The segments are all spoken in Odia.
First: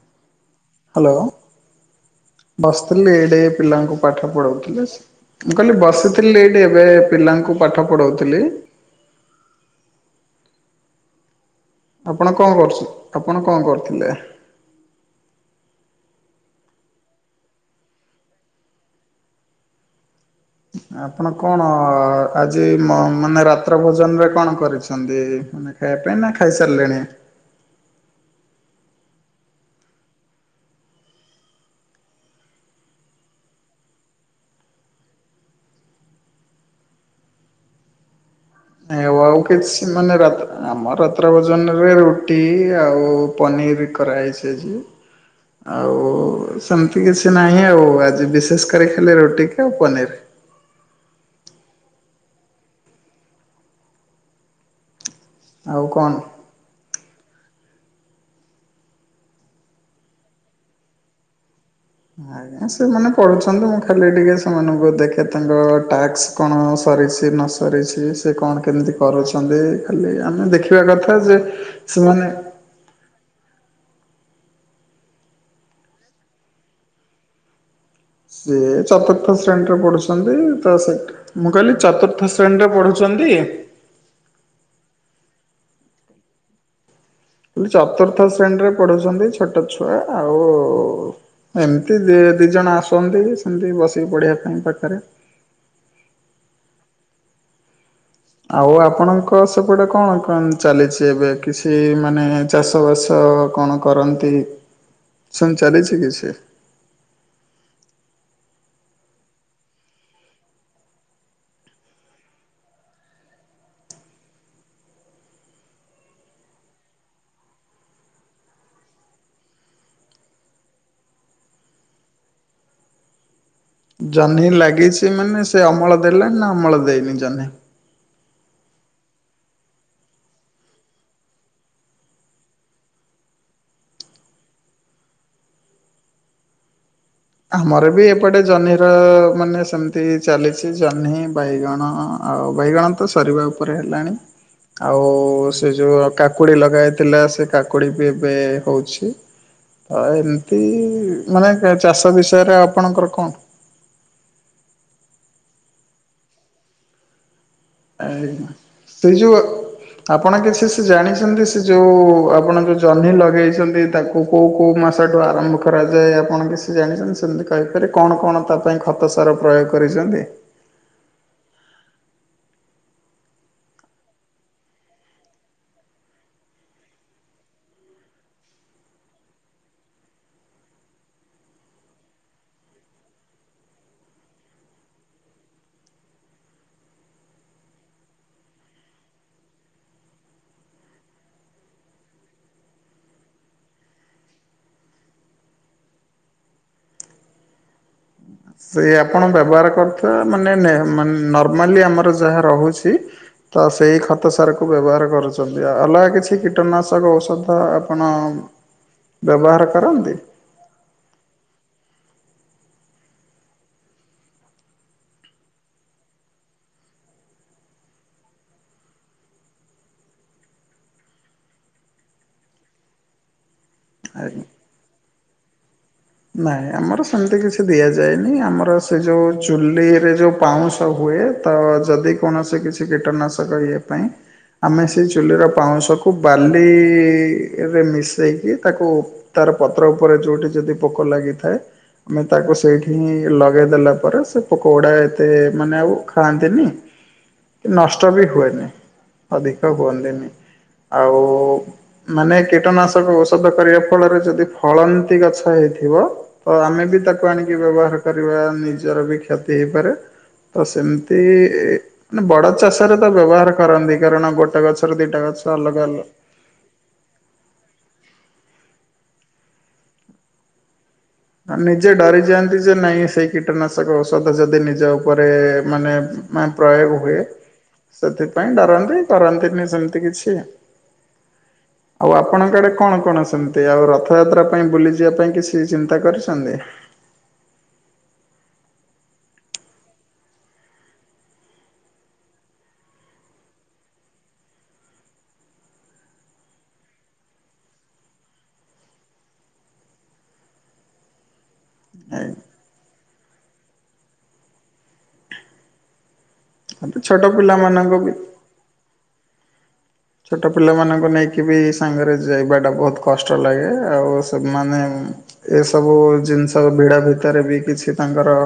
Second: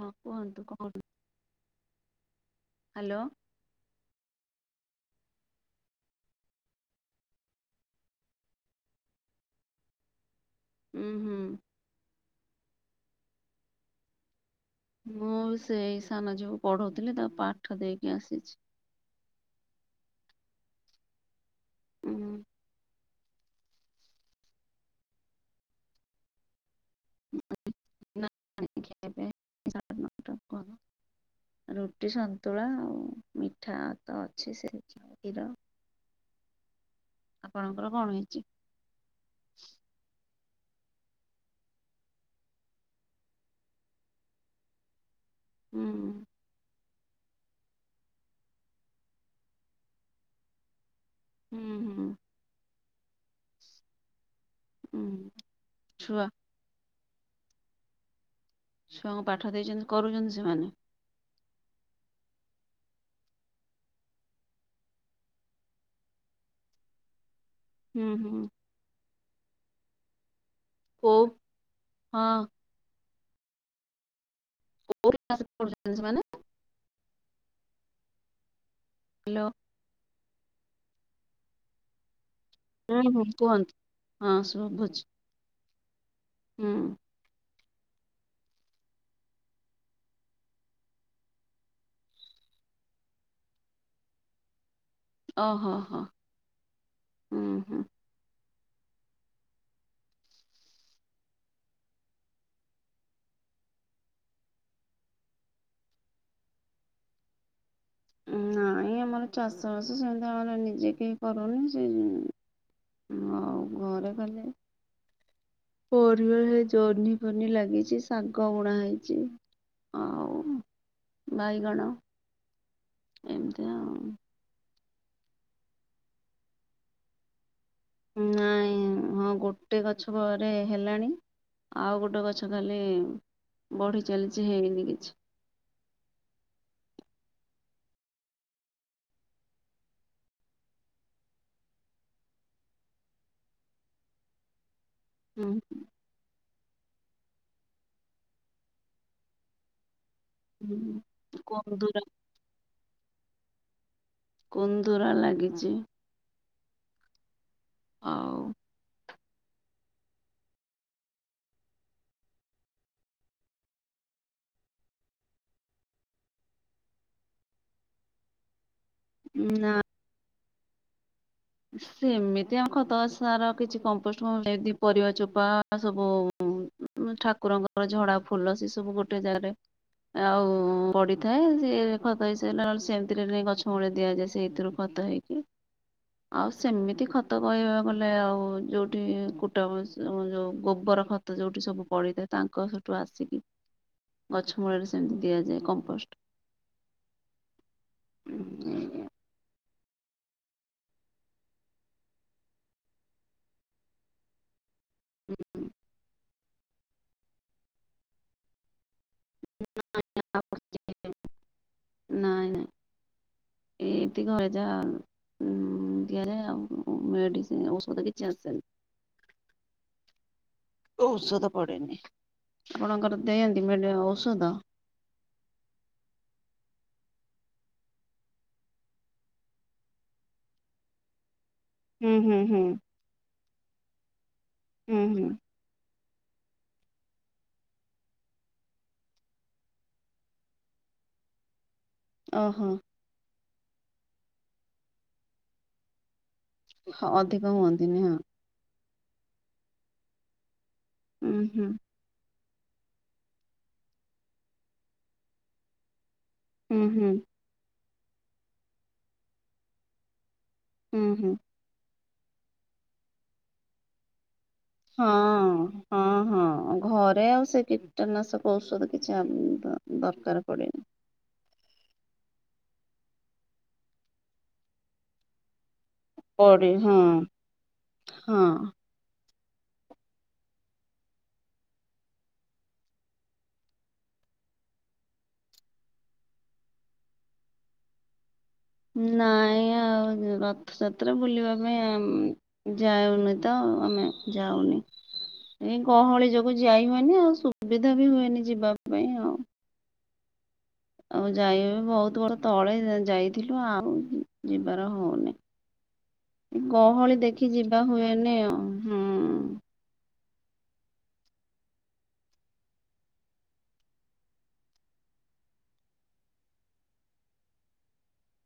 ହଁ। କୁହନ୍ତୁ କଣ କରୁ ହ୍ୟାଲୋ ବସିଥିଲି ହ୍ୟାଲୋ ଏଇଡେ ପିଲାଙ୍କୁ ପାଠ ପଢଉ ମୁଁ କହିଲି ବସିଥିଲି ଏଇଠି ଏବେ ପିଲାଙ୍କୁ ପାଠ ପଢଉଥିଲି। [unintelligible] ଉ ହୁଁ। ଆପଣ କଣ କରୁ ଆପଣ କଣ କରୁଥିଲେ। ମୁଁ ସେଇ ସାନ ଝିଅକୁ ପଢଉଥିଲି, ତାକୁ ପାଠ ଦେଇକି ଆସିଛି। [unintelligible] ଆପଣ କଣ ଉଁ ଆଜି ଲାନ ମାନେ ରାତ୍ର ଭୋଜନରେ କଣ କରିଛନ୍ତି, ମାନେ ଖାଇବା ପାଇଁ ନା ଖାଇସାରିଲେଣି? [unintelligible] ରୁଟି ସନ୍ତୁଳା ଆଉ ମିଠା ତ ଅଛି ସେ କ୍ଷୀର। ଆପଣଙ୍କର କଣ ହେଇଛି? ନା ଆଉ କିଛି ମାନେ ରାତିରେ ଆମର ରାତ୍ର ଭୋଜନ ରେ ରୁଟି ଆଉ ପନିର କରାହେଇଛି ଆଜି। ହୁଁ ଆଉ ସେମତି କିଛି ନାହିଁ ଆଉ ଆଜି ବିଶେଷ କରି ଖାଇଲି ରୁଟି କି ଆଉ ପନିର। ହୁଁ ହୁଁ। ହୁଁ ଆଉ କଣ? ଛୁଆ ଛୁଆଙ୍କୁ ପାଠ ଦେଇଛନ୍ତି କରୁଛନ୍ତି ସେମାନେ ଆଜ୍ଞା ସେମାନେ ପଢୁଛନ୍ତି ମୁଁ ଖାଲି ଟିକେ ସେମାନଙ୍କୁ ଦେଖେ ତାଙ୍କ ଟାସ୍କ କଣ ସରିଛି ନ ହୁଁ ସରିଛି ସେ ହୁଁ କଣ କେମିତି କରୁଛନ୍ତି ଖାଲି ଆମେ ଦେଖ ଦେଖିବା କଥା କୋଉ ଯେ ସେମାନେ ହଁ କୋଉ କ୍ଲାସ୍ ପଢୁଛନ୍ତି ସେମାନେ ସେ ଚତୁର୍ଥ ହ୍ୟାଲୋ ଶ୍ରେଣୀରେ ପଢୁଛନ୍ତି ତ ସେଠ ମୁଁ କହିଲି ଚତୁର୍ଥ ଶ୍ରେଣୀ। ହୁଁ ହୁଁ କୁହନ୍ତୁ ହୁଁ ଶୁଭୁଛି। ହୁଁ। ହେ ଚତୁର୍ଥ ଶ୍ରେଣୀରେ ପଢୁଛନ୍ତି ଛୋଟ ଛୁଆ ଆଉ। ଏମିତି ଦି ଜଣ ଆସନ୍ତି ସେମିତି ବସିକି ପଢିବା ପାଇଁ ପାଖରେ। ଓ ହୋ ହୋ ହୁଁ ହୁଁ। ଆଉ ଆପଣଙ୍କ ସବୁଆଡେ କଣ କଣ ଚାଲିଛି ଏବେ କିଛି ମାନେ ଚାଷ ବାସ? କଣ କରନ୍ତି ସେମି ଚାଲିଛି କି? ହଁ। ଆମର ଚାଷବାସ ସେମିତି ଆମର ନିଜେ କେହି କରୁନି ସେ ଆଉ ଘରେ ଖାଲି ପରିବାର ହେ ଜହ୍ନି ଫନି ଲାଗିଛି ଶାଗ ବୁଣା ହେଇଛି। ଆଉ ବାଇଗଣ ଏମତିଆ। ଜହ୍ନି ଲାଗିଛି ମାନେ ସେ ଅମଳ ଦେଲା ନା ଅମଳ ଦେଇନି ଜହ୍ନି? ନାଇଁ ହଁ ଗୋଟେ ଗଛ ବୋରେ ହେଲାଣି। ଆଉ ଗୋଟେ ଗଛ ଖାଲି ବଢି ଚାଲିଚି ହେଇନି କିଛି। [inaudible] ଆମର ବି ଏପଟେ ଜହ୍ନିର ମାନେ ସେମିତି ଚାଲିଛି ଜହ୍ନି ବାଇଗଣ ଆଉ ବାଇଗଣ ତ ସରିବା ଉପରେ ହେଲାଣି। ଆଉ ହୁଁ ସେ ଯୋଉ କାକ କୁଡି ଲଗାହେଇଥିଲା ସେ କାକୁଡି ବି ଏବେ ହଉଛି। ଓ ଏମିତି ହୁଁ। ମାନେ କୁନ୍ଦୁରା କେ-ଚାଷ ବିଷୟରେ ଆପଣଙ୍କର କଣ? କନ୍ଦୁର ଲାଗିଚି। ଆଜ୍ଞା ସେଇ ଯୋ ଆପଣ କିଛି ସେ ଜାଣିଛନ୍ତି ସେ ଯୋଉ ଆପଣ ଯୋଉ ଜହ୍ନି ଲଗେଇଚନ୍ତି ତାକୁ କୋଉ କୋଉ ମାସଠୁ ଆରମ୍ଭ କରାଯାଏ ଆପଣ କିଛି ଜାଣିଛନ୍ତି? ସେମତି କହିପାରିବେ କଣ କଣ ତାର ପାଇଁ ଖତ ସାର ପ୍ରୟୋଗ ନା କରିଚନ୍ତି? ସେମିତି ଆଉ ଖତ ସାର କିଛି କମ୍ପୋଷ୍ଟ ଫମ୍ପୋଷ୍ଟ ଯେତିକି ପରିବା ଚୋପା ସବୁ। ମୁଁ ଠାକୁରଙ୍କର ଝଡା ଫୁଲ ସେ ସବୁ ଗୋଟେ ଜାଗାରେ ଆଉ ପଡିଥାଏ ସେ ଖତ ହେଇସାଇଲା ନନେ ସେମିତିରେ ନେଇ ଗଛ ମୂଳେ ଦିଆଯାଏ। ସେଇଥିରୁ ଖ ତ ହେଇକିି। ଆଉ ସେମିତି ଖତ କହିବାକୁ ଗଲେ ଆଉ ଯୋଉଠି କୁଟା ପୁସ ଯୋଉ ଗୋବର ଖ ତ ଯୋଉଠି ସବୁ ପଡିଥାଏ ତାଙ୍କ ସେଠୁ ଆସିକି ଗଛ ମୂଳରେ ସେମିତି ଦିଆଯାଏ କମ୍ପୋଷ୍ଟ। ତ ମାନେ ନେହେ ନର୍ମାଲି ଆମର ଯାହା ରହୁଛି ତ ସେଇ ଖତ ସାର ବ୍ୟବହାର କରୁଛନ୍ତି, ଅଲଗା କିଛି କୀଟନାଶକ ଔଷଧ ଆପଣ ବ୍ୟବହାର କରନ୍ତି? ନାଇଁ ନାଇଁ ଏମତି ଘରେ ଯା। ଉଁ, ଦିଆଯାଏ ଆଉ ଉ, ମେଡିସି ଔଷଧ କିଛି ଆସେନି। ଔଷଧ ପଡେନି ଆପଣଙ୍କର ଦିଅନ୍ତି ମେଡି ଆଜ୍ଞା। ଔଷଧ? ନାଇଁ ଆମର ସେମିତି କିଛି ଦିଆଯାଇଏନି। ଆମର ସେ ଯୋଉ ଚୁଲିରେ ଯୋଉ ପାଉଁଶ ହୁଏ ତ ହୁଁ ଯଦି ହୁଁ ହୁଁ କୌଣସି କିଛି କୀଟନାଶକ ଇଏ ପାଇଁ ଆମେ ସେ ହୁଁ ହୁଁ। ଚୁଲିର ପାଉଁଶକୁ କୁ ବାଲି ରେ ମିଶେଇକି ତାକୁ ତାର ପତ୍ର ଉପରେ ଯୋଉଠି ଯଦି ପୋକ ଲାଗିଥାଏ ଆମେ ତାକୁ ଓହୋ ସେଇଠି ହିଁ ଲ ଗେ ଦେଲା ପରେ ସେ ପକୋଗୁଡା ଏତେ ମାନେ ଆଉ ଖାଆନ୍ତିନି, ଅଧିକ କି ହୁଅନ୍ତିନି ନଷ୍ଟ ହଁ। ବି ହୁଏନି, ଅଧିକ ହୁଅନ୍ତିନି। ଆଉ ଉଁ ହୁଁ ମାନେ କୀଟନାଶକ ଔଷଧ କରିବା ଫଳରେ ଯଦି ଫଳନ୍ତି ଗଛ ହେଇଥିବ ତ ହୁଁ ଆମେ ବି ହୁଁ ତାକୁ ଆଣିକି ବ୍ୟବହାର କରିବା ନିଜର ବି କ୍ଷତି ହେଇପାରେ। ତ ହୁଁ ସେମିତି ହୁଁ ମାନେ ବଡ ଚାଷରେ ତ ବ୍ୟବହାର କରନ୍ତି। କାରଣ ଗୋ ହଁ, ହଁ, ହଁ ଘରେ ଆଉ ସେ କି କୀଟନାଶକ ଔଷଧ କିଛି ଆମ ଦ ଦରକାର ପଡ଼େନି। ହଁ ନିଜେ ଡରିଯାଆନ୍ତି ଯେ ନାଇଁ ସେଇ କୀଟନାଶକ ଔଷଧ ଯଦି ନିଜ ଉପରେ ମାନେ ମା ପଡେ ପ୍ରୟୋଗ ହଁ। ହୁଏ ସେଥିପାଇଁ ହଁ। ଡରନ୍ତି। କରନ୍ତି ନି ସେମିତି କିଛି। ଆଉ ଆପଣଙ୍କ ଆଡେ କଣ କଣ ସେମିତି ଆଉ ରଥଯାତ୍ରା ପାଇଁ ବୁଲିଯିବା ପାଇଁ କିଛି ଚିନ୍ ତା କରିଛନ୍ତି? ନାଇଁ ଆଉ ଯ ରଥଯାତ୍ରା ବୁଲିବା ପାଇଁ ଆମ୍ ଯାଉନି ତ। ଓ ଆମେ ଯାଉନି। ଏ ଗହଳି ଯୋଗୁ ଯାଇ ହୁଏନି। ଆଉ ସୁବିଧା ବି ହୁଏନି ଯିବା ପାଇଁ ଆଉ। ଆଉ ଯାଇ ବି ବହୁତ ବର୍ଷ ତଳେ ଯାଇଥିଲୁ ଆଉ ଯିବାର ହଉନି। ଆଜ୍ଞା ଗହଳି ଛୋଟ ଦେଖି ଯିବା ପିଲାମାନଙ୍କୁ ବି ହୁଏନି ଆଉ। ହଁ। ଛୋଟ ପିଲାମାନଙ୍କୁ ନେଇକି ବି ସାଙ୍ଗରେ ଯାଇବା ଟା ବହୁତ କଷ୍ଟ ଲାଗେ। ଆଉ ସେମାନେ ଉଁ, ଏସବୁ ଜିନିଷ ଭିଡ ଭିତରେ ବି କିଛି ତାଙ୍କର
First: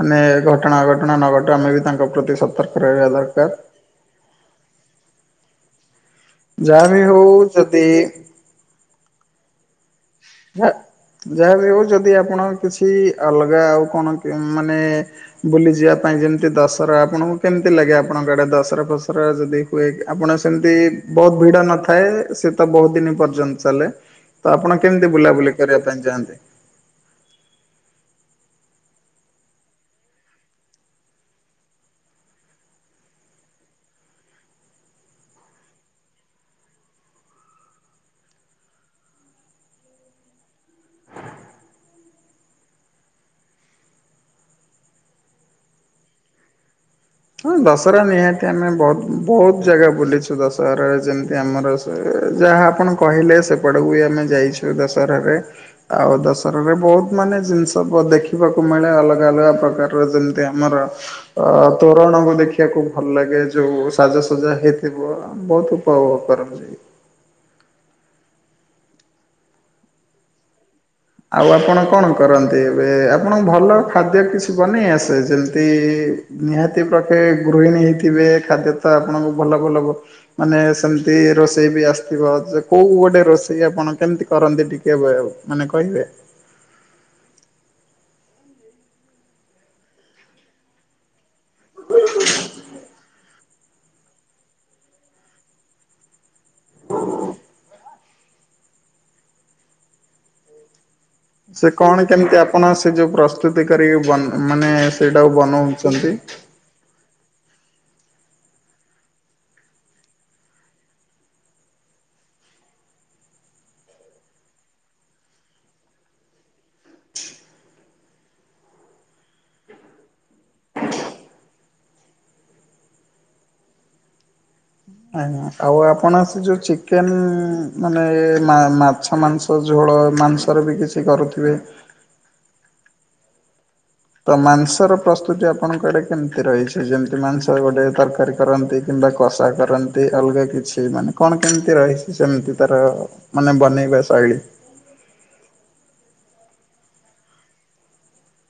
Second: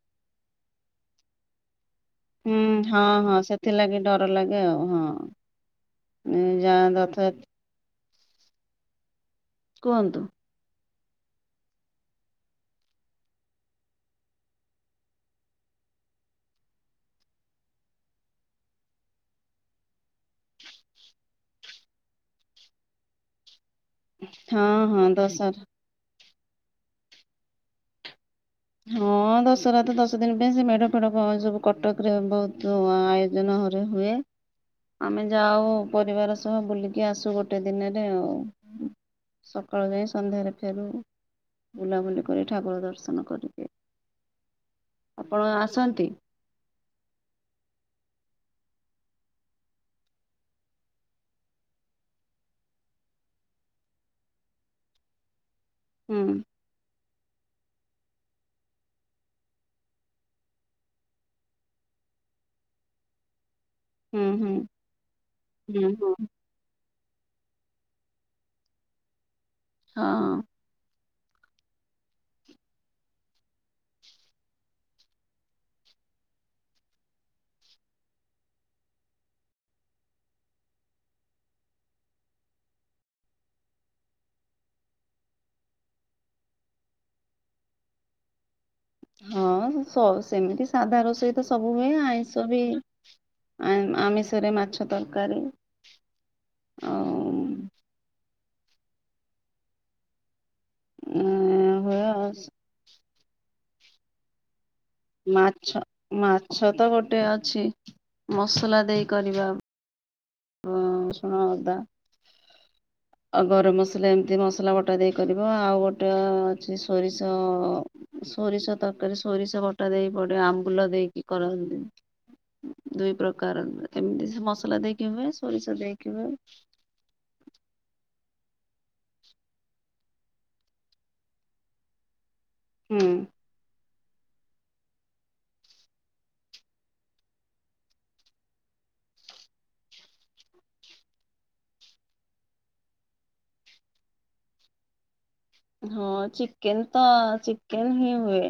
ମାନେ ଘଟଣା ଘଟଣା ନଘଟୁ ଆମେ ବି ତାଙ୍କ ପ୍ରତି ହୁଁ ସତର୍କ ହଁ ରହିବା ହଁ ଦରକାର। ସେଥିଲାଗି ଡର ଲାଗେ ଆଉ ହଁ। ଯା ଯହା ବି ହଉ ରଥ ଯଦି କୁହନ୍ତୁ? ହେ। ଯାହା ବି ହଉ ଯଦି ଆପଣ କିଛି ଅଲଗା ଆଉ କଣ ମାନେ ବୁଲିଯିବା ପା ଇଁ ଯେମିତି ଦଶରା ଆପଣଙ୍କୁ କେମିତି ଲାଗେ ଆପଣଙ୍କ ଆଡେ ଦଶରା ଫସରା ଯଦି ହୁଏ ଆପଣ ସେମତି ବହୁତ ଭିଡ ନଥାଏ ସେ ତ ବହୁତ ଦିନ ପର୍ଯ୍ୟନ୍ତ। ଚାଲେ ତ ହଁ ଆପଣ ହଁ କେମିତି ବୁଲାବୁଲି ଦଶହରା କରିବା ପାଇଁ ଯାଆନ୍ତି? ହଁ ଦଶରା ତ ଦଶ ଦିନ ପାଇଁ ସେ ମେଢ ଫେଢ କଣ ସବୁ କଟକ ରେ ବହୁତୁ ଆୟୋଜନ। ଘରେ ହୁଏ। ଆମେ ଯାଉ ପରିବାର ସହ ବୁଲିକି ଆସୁ ଗୋଟେ ଦିନରେ ଆଉ। ସକାଳୁ ଯାଇ ସନ୍ଧ୍ୟାରେ ଫେରୁ ବୁଲାବୁଲି କରି ଠାକୁର ଦର୍ଶନ କରି। ଆପଣ ଆସନ୍ତି? ହଁ ଦଶହରା ନିହାତି ଆମେ ବହୁତ ବହୁତ ଜାଗା ବୁଲିଛୁ ଦଶହରାରେ ଯେମିତି ଆମର ସେ ଯାହା ଆପଣ କହିଲେ ସେପଟକୁ ବି ଆମେ ଯାଇଛୁ ଦଶହରାରେ। ଆଉ ହୁଁ ଦଶହରା ରେ ବହୁତ ମାନେ ଜିନିଷ ସବୁ ଦେଖିବାକୁ ମିଳେ ଅଲଗା ଅଲଗା ପ୍ରକାରର ଯେମିତି ଆମର ଅ ତୋରଣକୁୁ ଦେଖିବାକୁ ଭଲ ଲାଗେ। ଯୋଉ ହୁଁ ସାଜସଜା ହୁଁ ହେଇଥିବ ବହୁତ ହୁଁ ଉପଭୋଗ ହୁଁ। କରନ୍ତି। ହଁ। ଆଉ ଆପଣ କଣ କରନ୍ତି ଏବେ ଆପଣ ଭଲ ଖାଦ୍ୟ କିଛି ବନେଇ ଆସେ ଯେମିତି ନିହାତି ପ୍ରକେ ଗୃହିଣୀ ହେଇଥିବେ ଖାଦ୍ୟ ତ ଆପଣଙ୍କୁ ଭଲ ଭଲ ମାନେ ସେମି ତି ରୋଷେଇ ବି ଆସିଥିବ କୋଉ ଗୋଟେ ରୋଷେଇ ଆପଣ କେମିତି କରନ୍ତି ଟିକେ ମାନେ କହିବେ। ହଁ ସ-ସେମିତି ସାଧା ରୋଷେଇତ ସବୁ ହୁଏ ଆଇଁଷ ବି ଆ-ଆମିଷରେ ମାଛ ତରକାରୀ ଆଉ ଉଁ ସେ ହୁଏ କଣ ଆଉ କେମିତି ଆପଣ ସେ ଯୋଉ ପ୍ରସ୍ତୁତି କରିକି-ବ ମାନେ ସେଇଟାକୁ ମାଛ ବନଉଛନ୍ତି? ମାଛ ତ ଗୋଟେ ଅ ଛି ମସଲା ଦେଇ କରିବା। ଓ ରସୁଣ ଅଦା। ଆଉ ଗରମ ମସଲା ଏମିତି ମସଲା ବଟା ଦେଇ କରିବ ଆଉ ଗୋଟେ ଅଛି ସୋରିଷ ସୋରିଷ ତରକାରୀ ସୋରିଷ ବଟା ଦେଇକି ପଡିବ ଆମ୍ବୁଲ ଦେଇକି କରନ୍ତି। ଦୁଇ ପ୍ରକାର ଏମିତି ସେ ମସଲା। ଦେଇକି ହୁଏ ଆଜ୍ଞା ସୋରିଷ ଆଉ ଦେଇକି ଆପଣ ହୁଏ। ସେ ଯୋଉ ଚିକେନ ମାନେ ମା-ମାଛ ମାଂସ ଝୋଳ ମାଂସରେ ବି କିଛି କରୁଥିବେ? ହୁଁ। ତ ମାଂସର ପ୍ରସ୍ତୁତି ଆପଣଙ୍କ ଆଡେ କେମିତି ରହିଛି ଯେମିତି ମାଂସ ଗୋଟେ ତରକାରୀ କରନ୍ତି କି ବା କଷା କରନ୍ତି ଅଲଗା କିଛି ମାନେ କଣ କେମତି ରହିଛି? ସେମିତି ତାର ମାନେ ବନେଇବା। ଶୈଳୀ ହଁ ଚିକେନ ତ ଚିକେନ ହିଁ ହୁଏ।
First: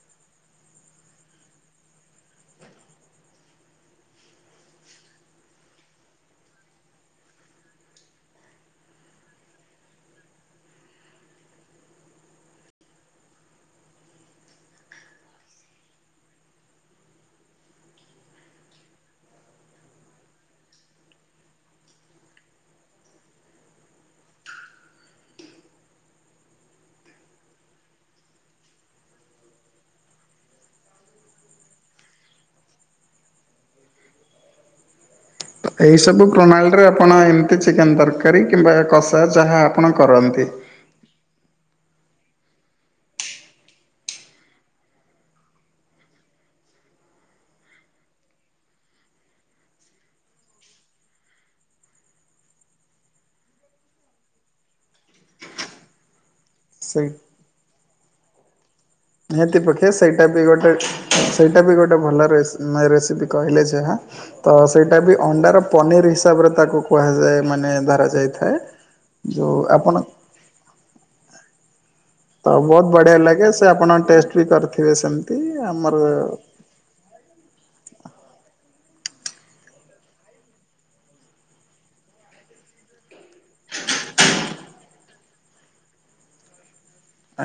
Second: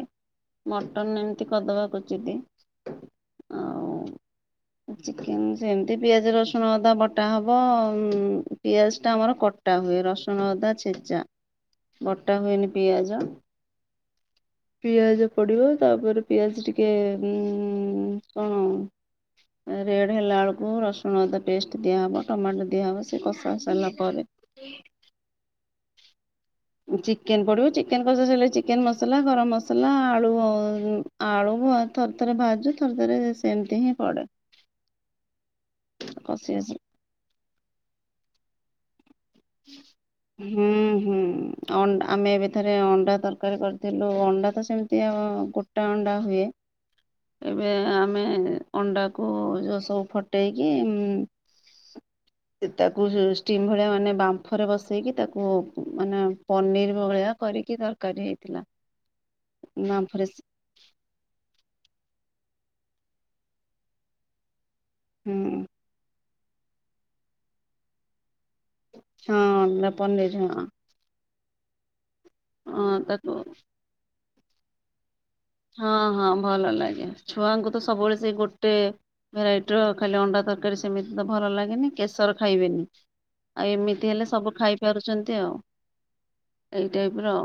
ମଟନ ଏମିତି କରିଦବାକୁଚିଦି ଆଉ ଚିକେନ ସେମିତି ପିଆଜ ରସୁଣ ଅଦା ବଟା ହବ ପିଆଜ ଟା ଆମର କ ଟା ହୁଏ ରସୁଣ ଅଦା ଛେଚା ବଟା ହୁଏନି ପିଆଜ। ପିଆଜ ପଡିବ ତାପରେ ପିଆଜ ଟିକେ ଉ କଣ? ରେଡ ହେଲା ଏଳୁକୁ ରସୁଣ ଅଦା ପେଷ୍ଟ ଦିଆହବ ଟମାଟୋ ଦିଆହବ ସେ କଷା ସାରିଲା ପରେ। ହ ଚିକେନ ପଡିବ ଚିକେନ କଷା ସଇଲେ ଚିକେନ ମସଲା ଗରମ ମସଲା ଆଳୁ ଆଳୁ ଆଉ ଥରେ ଥରେ ଭାଜୁ ଥରେ ଥରେ ସେମିତି ହିଁ ପଡେ। ଏଇ ସବୁ କଷି ପ୍ରଣାଳି କଷି ରେ ଆପଣ ଏମିତି ଚିକେନ ତରକାରୀ କିମ୍ବା କସ ସାର୍ ଯାହା ଆପଣ କରନ୍ତି। ହୁଁ ହୁଁ ଅଣ୍ଡା ଆମେ ଏବେଥରେ ଅଣ୍ଡା ତରକାରୀ କରିଥିଲୁ ଅଣ୍ଡା ତ ସେମିତି ଆଉ ଗୋଟା ଅଣ୍ଡା ହୁଏ। ଏବେ ଆମେ ଅଣ୍ଡାକୁ ଯୋଉ ସବୁ ଫଟେଇକି ଉ ତାକୁ ଷ୍ଟିମ ଭଳିଆ ମାନେ ବା ବାଫରେ ବସେଇକି ତାକୁ ମାନେ ପନିର ସେଇ ଭଳିଆ କରିକି ତରକାରୀ ହେଇଥିଲା। ନିହାତି ପକ୍ଷେ ବାମ୍ଫରେ ସେଇଟା ବି ଗୋଟେ ସେଇଟା ବି ଗୋଟେ ଭଲ ରେସି ରେସିପି କହିଲେ ଯାହା ତ ସେଇଟା ବି ହୁଁ ଅଣ୍ଡାର ପନିର ସି ତାପରେ ତାକୁ କୁହାଯାଏ ମାନେ ଧରା ଯାଇଥାଏ। ହଁ ତା ପନିରି ହଁ ତ ବହୁତ ହଁ ବଢିଆ ତାକୁ ଲାଗେ ସେ ଆପଣ ଟେଷ୍ଟ ବି କରିଥିବେ ସେମିତି। ହଁ ଆମର ହଁ ଭଲ ଲାଗେ ଛୁଆଙ୍କୁ ତ ସବୁବେଳେ ସେଇ ଗୋଟେ ଭେରାଇଟିର ଖାଲି ଅଣ୍ଡା ତରକାରୀ ସେମିତି ତ ଭଲ ଲାଗେନି କେଶର ଖାଇବେନି। ଆଉ ଏମିତି ହେଲେ ସବୁ ଖାଇପାରୁଛନ୍ତି ଆଉ ଏଇଟାଇପ ର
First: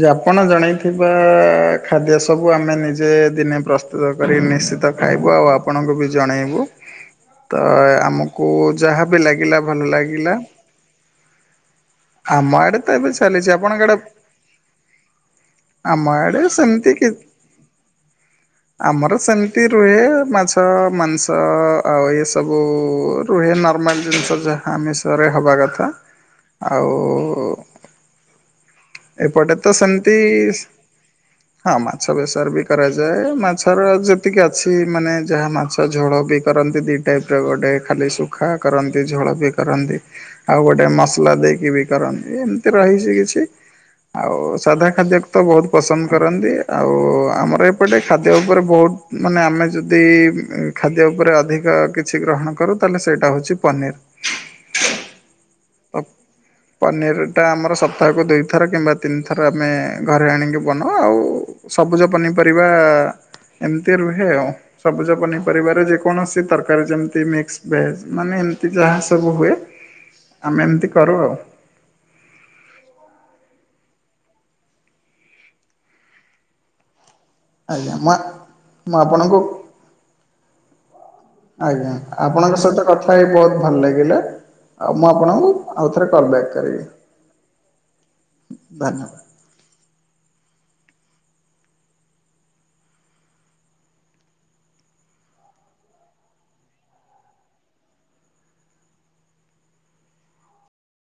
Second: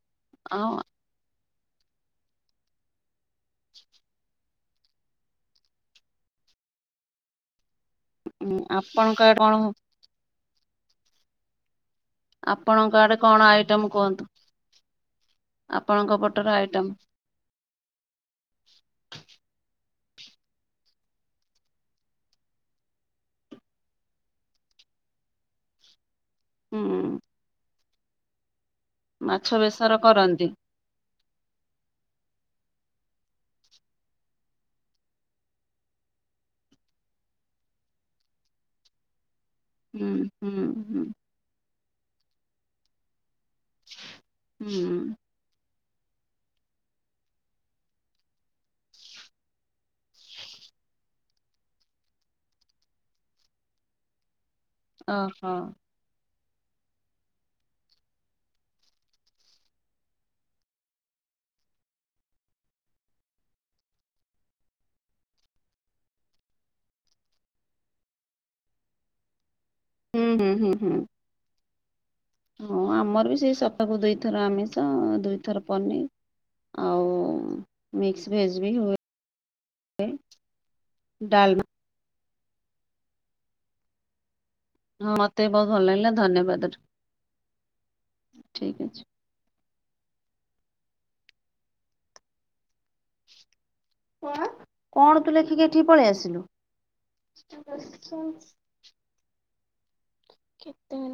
ଯେ ଆପଣ ଆଉ ଜଣେଇଥିବା ଖାଦ୍ୟ ସବୁ ଆମେ ନିଜେ ଦିନେ ପ୍ରସ୍ତୁତ କରି ନିଶ୍ଚିତ ଖାଇବୁ ଆଉ ଆପଣଙ୍କୁ ବି ଜଣେଇବୁ। [inaudible] ତ ଆମକୁ ଉଁ, ଆପଣଙ୍କ ଯାହାବି ଆଡେ କଣ ଲାଗିଲା ଭଲ ଲାଗିଲା। ଆମ ଆଡେ ଆପଣଙ୍କ ତ ଏବେ କଣ ଚାଲିଛି ଆଇଟମ ଆପଣଙ୍କଆଡେ କୁହନ୍ତୁ? ଆପଣଙ୍କ ଆମଆଡେ ପଟର ଆଇଟମ ସେମିତି କି ଆମର ସେମିତି ରୁ ରୁହେ ମାଛ ମାଂସ ଆଉ ଏ ସବୁ ରୁହେ ନର୍ମାଲ ଜିନିଷ ଯାହା। ଆମିଷରେ ହେବା କଥା ଆଉ ହୁଁ ମାଛ ଏପଟେ ତ ବେସର ସେମିତି କରନ୍ତି। ହଁ ମାଛ ବେସର ବି। କରାଯାଏ ମାଛର ଯେତିକି ଅଛି ମାନେ ଯାହା ମାଛ ଝୋଳ ବି କରନ୍ତି ଦି ଟାଇପ ର ଗୋଟେ ଖାଲି ସୁଖା କରନ୍ତି ଝୋଳ ବି କରନ୍ତି ହୁଁ ଆଉ ହୁଁ ଗୋଟେ ହୁଁ ମସଲା ଦେଇକି ବି କରନ୍ତି ଏମିତି ରହିଛି କିଛି। ଆଉ ସାଧା ହୁଁ ଖାଦ୍ୟକୁ ତ ବହୁତ। ପସନ୍ଦ କରନ୍ତି ଆଉ ଆମର ଏପଟେ ଖାଦ୍ୟ ଉପରେ ବହୁତ ମାନେ ଆମେ ଯଦି ଖାଦ୍ୟ ଉପରେ ଅଧିକ କିଛି ଗ୍ରହଣ କରୁ ତାହେଲେ ସେଇଟା ହଉଛି ପନିର। ଓହୋ ଅ ପନିର ଟା ଆମର ସପ୍ତାହକୁ ଦୁଇଥର କିମ୍ବା ତିନିଥର ଆମେ ଘରେ ଆଣିକି ବନାଉ ଆଉ ସବୁଜ ପନିପରିବା ଏମିତି ରୁହେ ଆଉ ସବୁଜ ପନିପରିବାରେ ଯେକୌଣସି ତରକାରୀ ଯେମତି ମିକ୍ସ ଭେଜ ମାନେ ଏମିତି ଯାହା ସବୁ ହୁଏ ହୁଁ ହୁଁ ଆମେ ହୁଁ ଏମିତି ହୁଁ। କରୁ ଆଉ ହଁ ଆମର ବି ସେଇ ସପ୍ତାକୁ ଦୁଇଥର ଆମିଷ ଦୁଇଥର ପନିର ଆଉ। ଆଜ୍ଞା ମୁଁ ମିକ୍ସ ଭେଜ ବି ମୁଁ ହୁଏ। ଆପଣଙ୍କୁ ଡାଲମା ଆଜ୍ଞା। ଆପଣଙ୍କ ସହିତ କଥା ହେଇ ବହୁତ ଭଲ ଲାଗିଲା। ଆଉ ମୁଁ ହଁ ମତେ ବି ଆପଣଙ୍କୁ ବହୁତ ଭଲ ଆଉ ଥରେ ଲାଗିଲା କଲ୍ ବ୍ୟାକ୍ ଧନ୍ୟବାଦ କରିବି। ଠିକ ଅଛି। ଧନ୍ୟବାଦ। କଣ କଣ ତୁ ଲେଖିକି ଏଠି ପଳେଇ ଆସିଲୁ। [unintelligible] ଆଛା କେତେଳୁ